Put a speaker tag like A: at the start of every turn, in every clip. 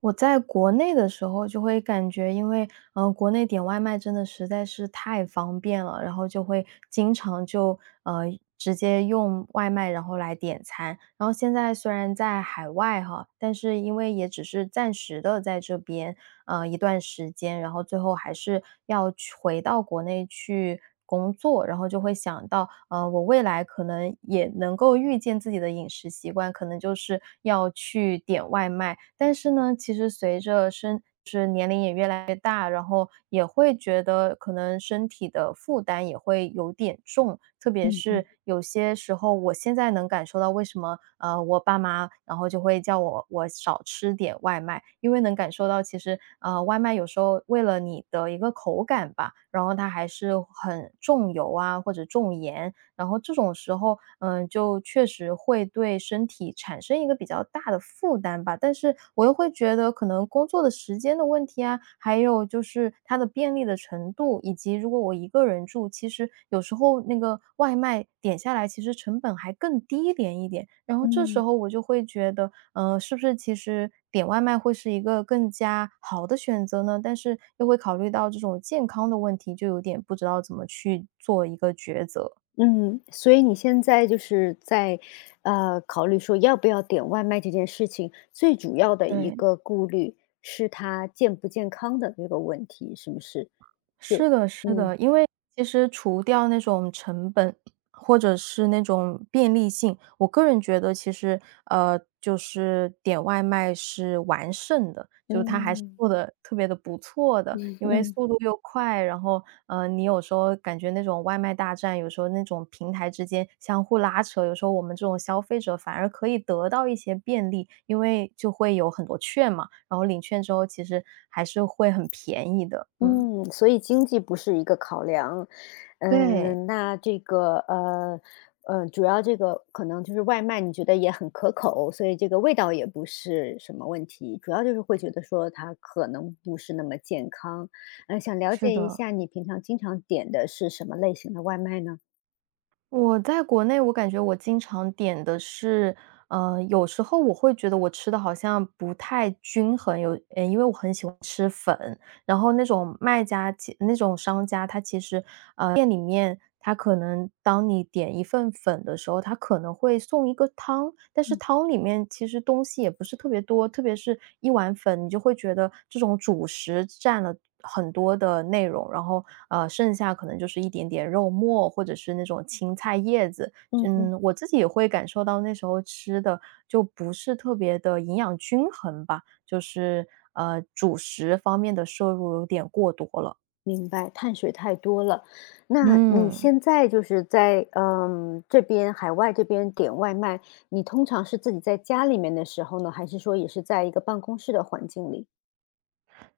A: 我在国内的时候就会感觉，因为国内点外卖真的实在是太方便了，然后就会经常呃直接用外卖然后来点餐。然后现在虽然在海外哈，但是因为也只是暂时的在这边一段时间，然后最后还是要去回到国内去工作，然后就会想到，我未来可能也能够预见自己的饮食习惯，可能就是要去点外卖。但是呢，其实随着身是年龄也越来越大，然后也会觉得可能身体的负担也会有点重，特别
B: 嗯嗯
A: 是有些时候我现在能感受到为什么，我爸妈然后就会叫我少吃点外卖，因为能感受到其实，外卖有时候为了你的一个口感吧，然后它还是很重油啊或者重盐，然后这种时候，嗯，就确实会对身体产生一个比较大的负担吧。但是我又会觉得可能工作的时间的问题啊，还有就是它的便利的程度，以及如果我一个人住，其实有时候那个外卖点下来，其实成本还更低廉一点。然后这时
B: 嗯
A: 候我就会觉得，是不是其实点外卖会是一个更加好的选择呢？但是又会考虑到这种健康的问题，就有点不知道怎么去做一个抉择。
B: 嗯，所以你现在就是在，考虑说要不要点外卖这件事情，最主要的一
A: 对，
B: 个顾虑是它健不健康的这个问题，是不是？就
A: 是的是
B: 嗯
A: 的。因为其实除掉那种成本，或者是那种便利性，我个人觉得其实，就是点外卖是完胜的，就是它还是
B: 嗯
A: 做的特别的不错的。
B: 嗯
A: 因为
B: 嗯。
A: 速度又快，然后，你有时候感觉那种外卖大战，有时候那种平台之间相互拉扯，有时候我们这种消费者反而可以得到一些便利，因为就会有很多券嘛，然后领券之后其实还是会很便宜的，嗯。
B: 嗯，所以经济不是一个考量。
A: 对，
B: 嗯，那这个，主要这个可能就是外卖你觉得也很可口，所以这个味道也不是什么问题，主要就是会觉得说它可能不是那么健康。嗯，想了
A: 是
B: 解一
A: 的。
B: 下你平常经常点的是什么类型的外卖呢？
A: 我在国内我感觉我经常点的是，有时候我会觉得我吃的好像不太均衡，因为我很喜欢吃粉，然后那种卖家其那种商家，他其实店里面，他可能当你点一份粉的时候，他可能会送一个汤，但是汤里面其实东西也不是特别多，特别是一碗粉，你就会觉得这种主食占了很多的内容，然后剩下可能就是一点点肉末或者是那种青菜叶子。
B: 嗯哼。
A: 嗯，我自己也会感受到那时候吃的就不是特别的营养均衡吧，就是主食方面的摄入有点过多了。
B: 明白，碳水太多了。那你
A: 嗯。
B: 现在就是在这边海外这边点外卖，你通常是自己在家里面的时候呢，还是说也是在一个办公室的环境里？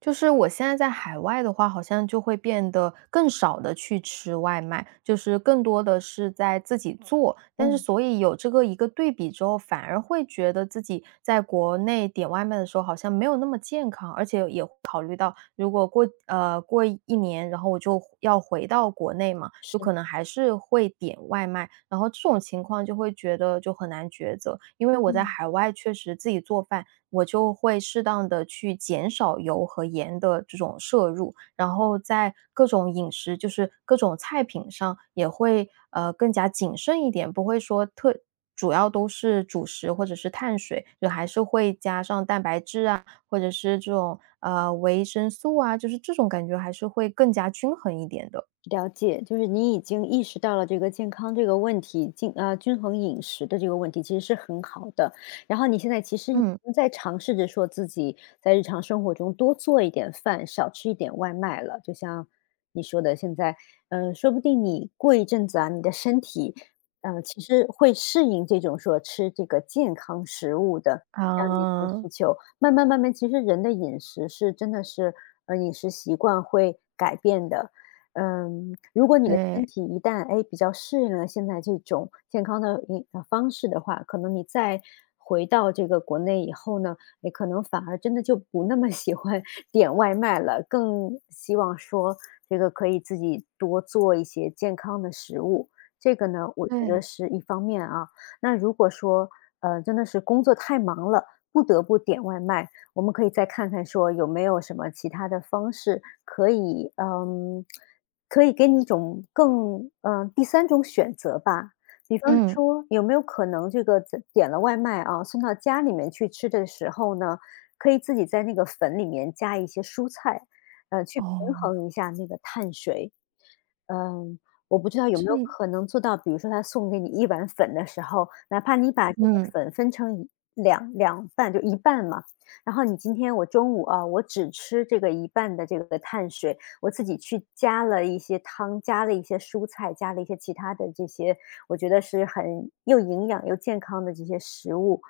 A: 就是我现在在海外的话，好像就会变得更少的去吃外卖，就是更多的是在自己做。但是
B: 嗯，
A: 所以有这个一个对比之后，反而会觉得自己在国内点外卖的时候好像没有那么健康，而且也会考虑到如果过呃，过一年，然后我就要回到国内嘛，就可
B: 是，
A: 能还是会点外卖。然后这种情况就会觉得就很难抉择，因为我在
B: 嗯。
A: 海外确实自己做饭我就会适当的去减少油和盐的这种摄入，然后在各种饮食，就是各种菜品上也会，更加谨慎一点，不会说特主要都是主食或者是碳水，就还是会加上蛋白质啊，或者是这种，维生素啊，就是这种感觉还是会更加均衡一点的。
B: 了解，就是你已经意识到了这个健康这个问题，均衡饮食的这个问题其实是很好的。然后你现在其实已
A: 嗯。
B: 经在尝试着说自己在日常生活中多做一点饭，少吃一点外卖了。就像你说的，现在，说不定你过一阵子啊，你的身体，其实会适应这种说吃这个健康食物的这样的一种
A: 啊，
B: 需求。慢慢慢慢，其实人的饮食是真的是，饮食习惯会改变的。嗯，如果你的
A: 对。
B: 身体一旦，哎，比较适应了现在这种健康的饮的方式的话，可能你再回到这个国内以后呢，你可能反而真的就不那么喜欢 点外卖了，更希望说这个可以自己多做一些健康的食物。这个呢，我觉得
A: 对，
B: 是一方面啊。那如果说，真的是工作太忙了，不得不点外卖，我们可以再看看说有没有什么其他的方式可以，可以给你一种更第三种选择吧。比方
A: 嗯。
B: 说有没有可能这个自点了外卖啊，送到家里面去吃的时候呢，可以自己在那个粉里面加一些蔬菜，去平
A: 哦，
B: 衡一下那个碳水。嗯，我不知道有没
A: 这
B: 有可能做到，比如说他送给你一碗粉的时候，哪怕你把这个
A: 嗯，
B: 粉分成两半，就一半嘛。然后你今天我中午啊，我只吃这个一半的这个碳水，我自己去加了一些汤，加了一些蔬菜，加了一些其他的这些，我觉得是很又营养又健康的这些食物。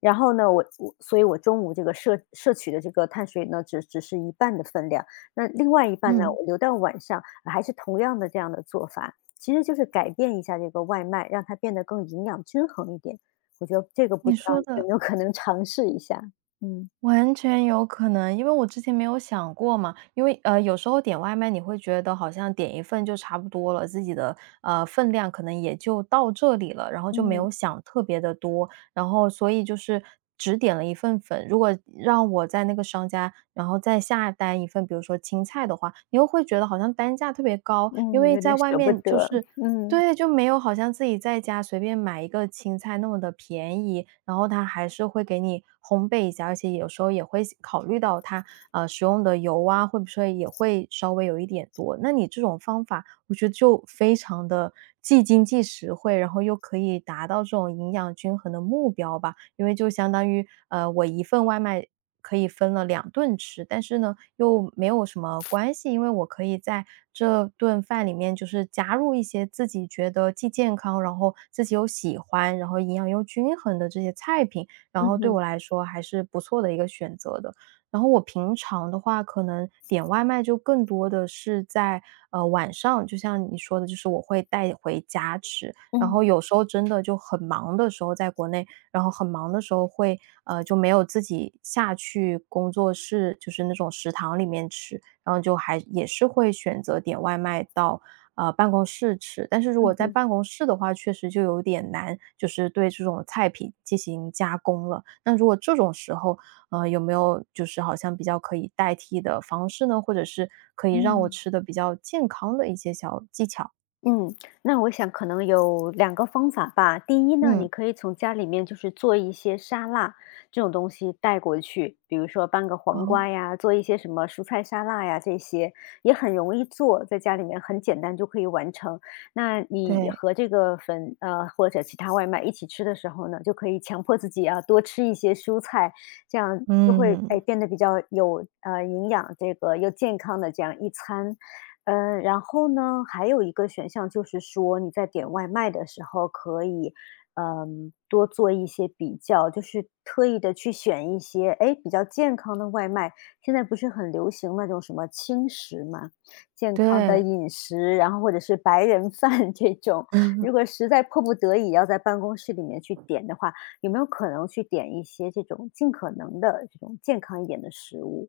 B: 然后呢，所以我中午这个摄取的这个碳水呢，只是一半的分量。那另外一半呢，
A: 嗯。
B: 我留到晚上，还是同样的这样的做法，其实就是改变一下这个外卖，让它变得更营养均衡一点。我觉得这个不
A: 你
B: 知道
A: 说
B: 有
A: 的
B: 没有可能尝试一下？嗯。
A: 完全有可能，因为我之前没有想过嘛，因为有时候点外卖你会觉得好像点一份就差不多了，自己的分量可能也就到这里了，然后就没
B: 嗯。
A: 有想特别的多，然后所以就是只点了一份粉。如果让我在那个商家，然后再下单一份，比如说青菜的话，你又会觉得好像单价特别高，因
B: 嗯，
A: 为
B: 有
A: 在
B: 点
A: 外
B: 舍不
A: 面就
B: 得，
A: 是
B: 嗯，
A: 对，就没有好像自己在家随便买一个青菜那么的便宜，然后它还是会给你烘焙一下，而且有时候也会考虑到它，使用的油啊，会不会也会稍微有一点多。那你这种方法我觉得就非常的既经济实惠，然后又可以达到这种营养均衡的目标吧。因为就相当于，我一份外卖可以分了两顿吃，但是呢，又没有什么关系，因为我可以在这顿饭里面就是加入一些自己觉得既健康，然后自己又喜欢，然后营养又均衡的这些菜品，然后
B: 嗯
A: 对我
B: 哼，
A: 来说还是不错的一个选择的。然后我平常的话，可能点外卖就更多的是在，晚上，就像你说的，就是我会带回家吃。然后
B: 嗯，
A: 有时候真的就很忙的时候，在国内，然后很忙的时候会，就没有自己下去工作室，就是那种食堂里面吃，然后就还也是会选择点外卖到，办公室吃。但是如果
B: 嗯
A: 在
B: 哼，
A: 办公室的话，确实就有点难，就是对这种菜品进行加工了。那如果这种时候，有没有就是好像比较可以代替的方式呢？或者是可以让我
B: 嗯。
A: 吃的比较健康的一些小技巧？
B: 嗯，那我想可能有两个方法吧。第一呢，
A: 嗯，
B: 你可以从家里面就是做一些沙拉这种东西带过去，比如说搬个黄瓜
A: 哦，
B: 呀，做一些什么蔬菜沙拉呀，这些也很容易做，在家里面很简单就可以完成。那你
A: 对。
B: 和这个粉或者其他外卖一起吃的时候呢，就可以强迫自己啊多吃一些蔬菜，这样就会哎
A: 嗯，
B: 变得比较有营养，这个又健康的这样一餐。嗯，然后呢，还有一个选项就是说，你在点外卖的时候可以，多做一些比较，就是特意的去选一些，哎，比较健康的外卖。现在不是很流行那种什么轻食嘛，健康的
A: 对。
B: 饮食，然后或者是白人饭 这种。如果实在迫不得已要在办公室里面去点的话，有没有可能去点一些这种尽可能的这种健康一点的食物？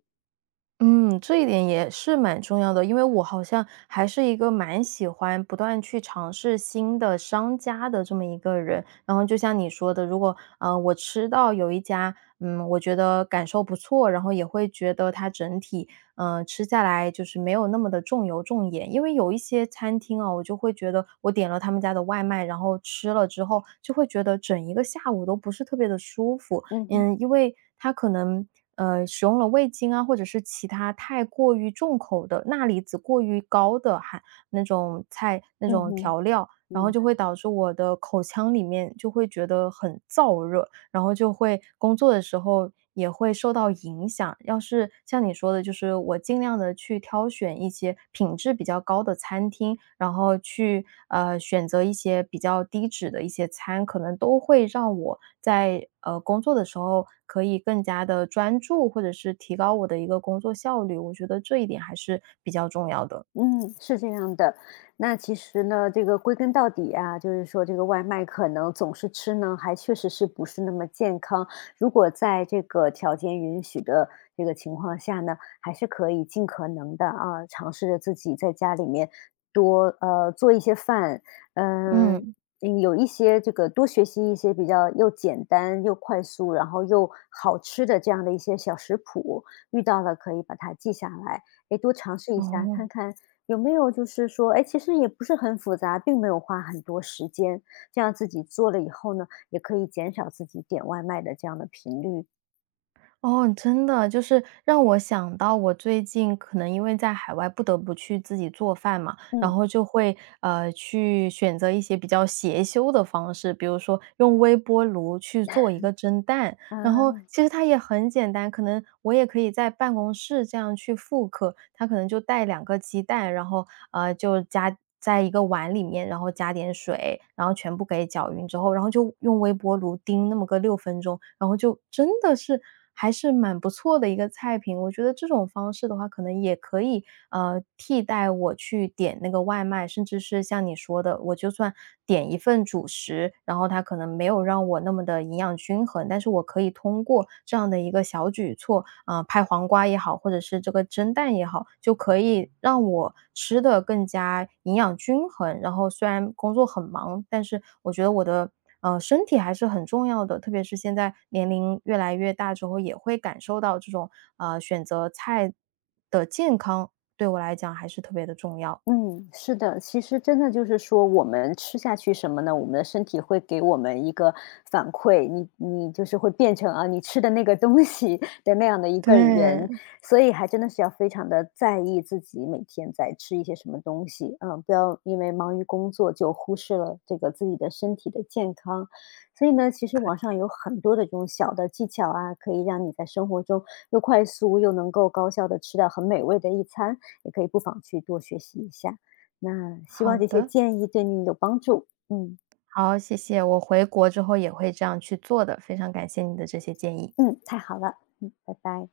A: 嗯，这一点也是蛮重要的，因为我好像还是一个蛮喜欢不断去尝试新的商家的这么一个人。然后就像你说的，如果我吃到有一家，嗯，我觉得感受不错，然后也会觉得它整体，嗯、吃下来就是没有那么的重油重盐。因为有一些餐厅啊，我就会觉得我点了他们家的外卖，然后吃了之后，就会觉得整一个下午都不是特别的舒服。
B: 嗯哼，
A: 嗯，因为它可能，使用了味精啊，或者是其他太过于重口的、钠离子过于高的含那种菜那
B: 嗯
A: 种
B: 哼。
A: 调料，然后
B: 嗯。
A: 就会导致我的口腔里面就会觉得很燥热。然后就会工作的时候也会受到影响。要是像你说的，就是我尽量的去挑选一些品质比较高的餐厅，然后去，选择一些比较低脂的一些餐，可能都会让我在，工作的时候可以更加的专注，或者是提高我的一个工作效率，我觉得这一点还是比较重要的。
B: 嗯，是这样的。那其实呢，这个归根到底啊，就是说这个外卖可能总是吃呢，还确实是不是那么健康。如果在这个条件允许的这个情况下呢，还是可以尽可能的啊，尝试着自己在家里面多做一些饭，嗯、
A: 嗯，
B: 有一些这个多学习一些比较又简单又快速，然后又好吃的这样的一些小食谱，遇到了可以把它记下来，诶，多尝试一下
A: 哦。
B: 看看。有没有就是说，哎，其实也不是很复杂，并没有花很多时间，这样自己做了以后呢，也可以减少自己点外卖的这样的频率。
A: 哦，真的，就是让我想到我最近可能因为在海外不得不去自己做饭嘛，然
B: 嗯，
A: 后就会，去选择一些比较邪修的方式，比如说用微波炉去做一个蒸蛋，然后
B: 啊。
A: 其实它也很简单，可能我也可以在办公室这样去复刻，它可能就带两个鸡蛋，然后，就加在一个碗里面，然后加点水，然后全部给搅匀之后，然后就用微波炉叮那么个6分钟，然后就真的是还是蛮不错的一个菜品。我觉得这种方式的话，可能也可以，替代我去点那个外卖，甚至是像你说的，我就算点一份主食，然后它可能没有让我那么的营养均衡，但是我可以通过这样的一个小举措，啊、拍黄瓜也好，或者是这个蒸蛋也好，就可以让我吃的更加营养均衡。然后虽然工作很忙，但是我觉得我的身体还是很重要的，特别是现在年龄越来越大之后，也会感受到这种选择菜的健康，对我来讲还是特别的重要。
B: 嗯，是的，其实真的就是说，我们吃下去什么呢？我们的身体会给我们一个反馈，你就是会变成啊，你吃的那个东西的那样的一个人，
A: 对，
B: 所以还真的是要非常的在意自己每天在吃一些什么东西，不要因为忙于工作就忽视了这个自己的身体的健康。所以呢，其实网上有很多的这种小的技巧啊，可以让你在生活中又快速又能够高效的吃到很美味的一餐，也可以不妨去多学习一下。那希
A: 好
B: 望这些
A: 的。
B: 建议对你有帮助。嗯
A: 好，谢谢，我回国之后也会这样去做的，非常感谢你的这些建议。
B: 嗯，太好了，嗯，拜拜。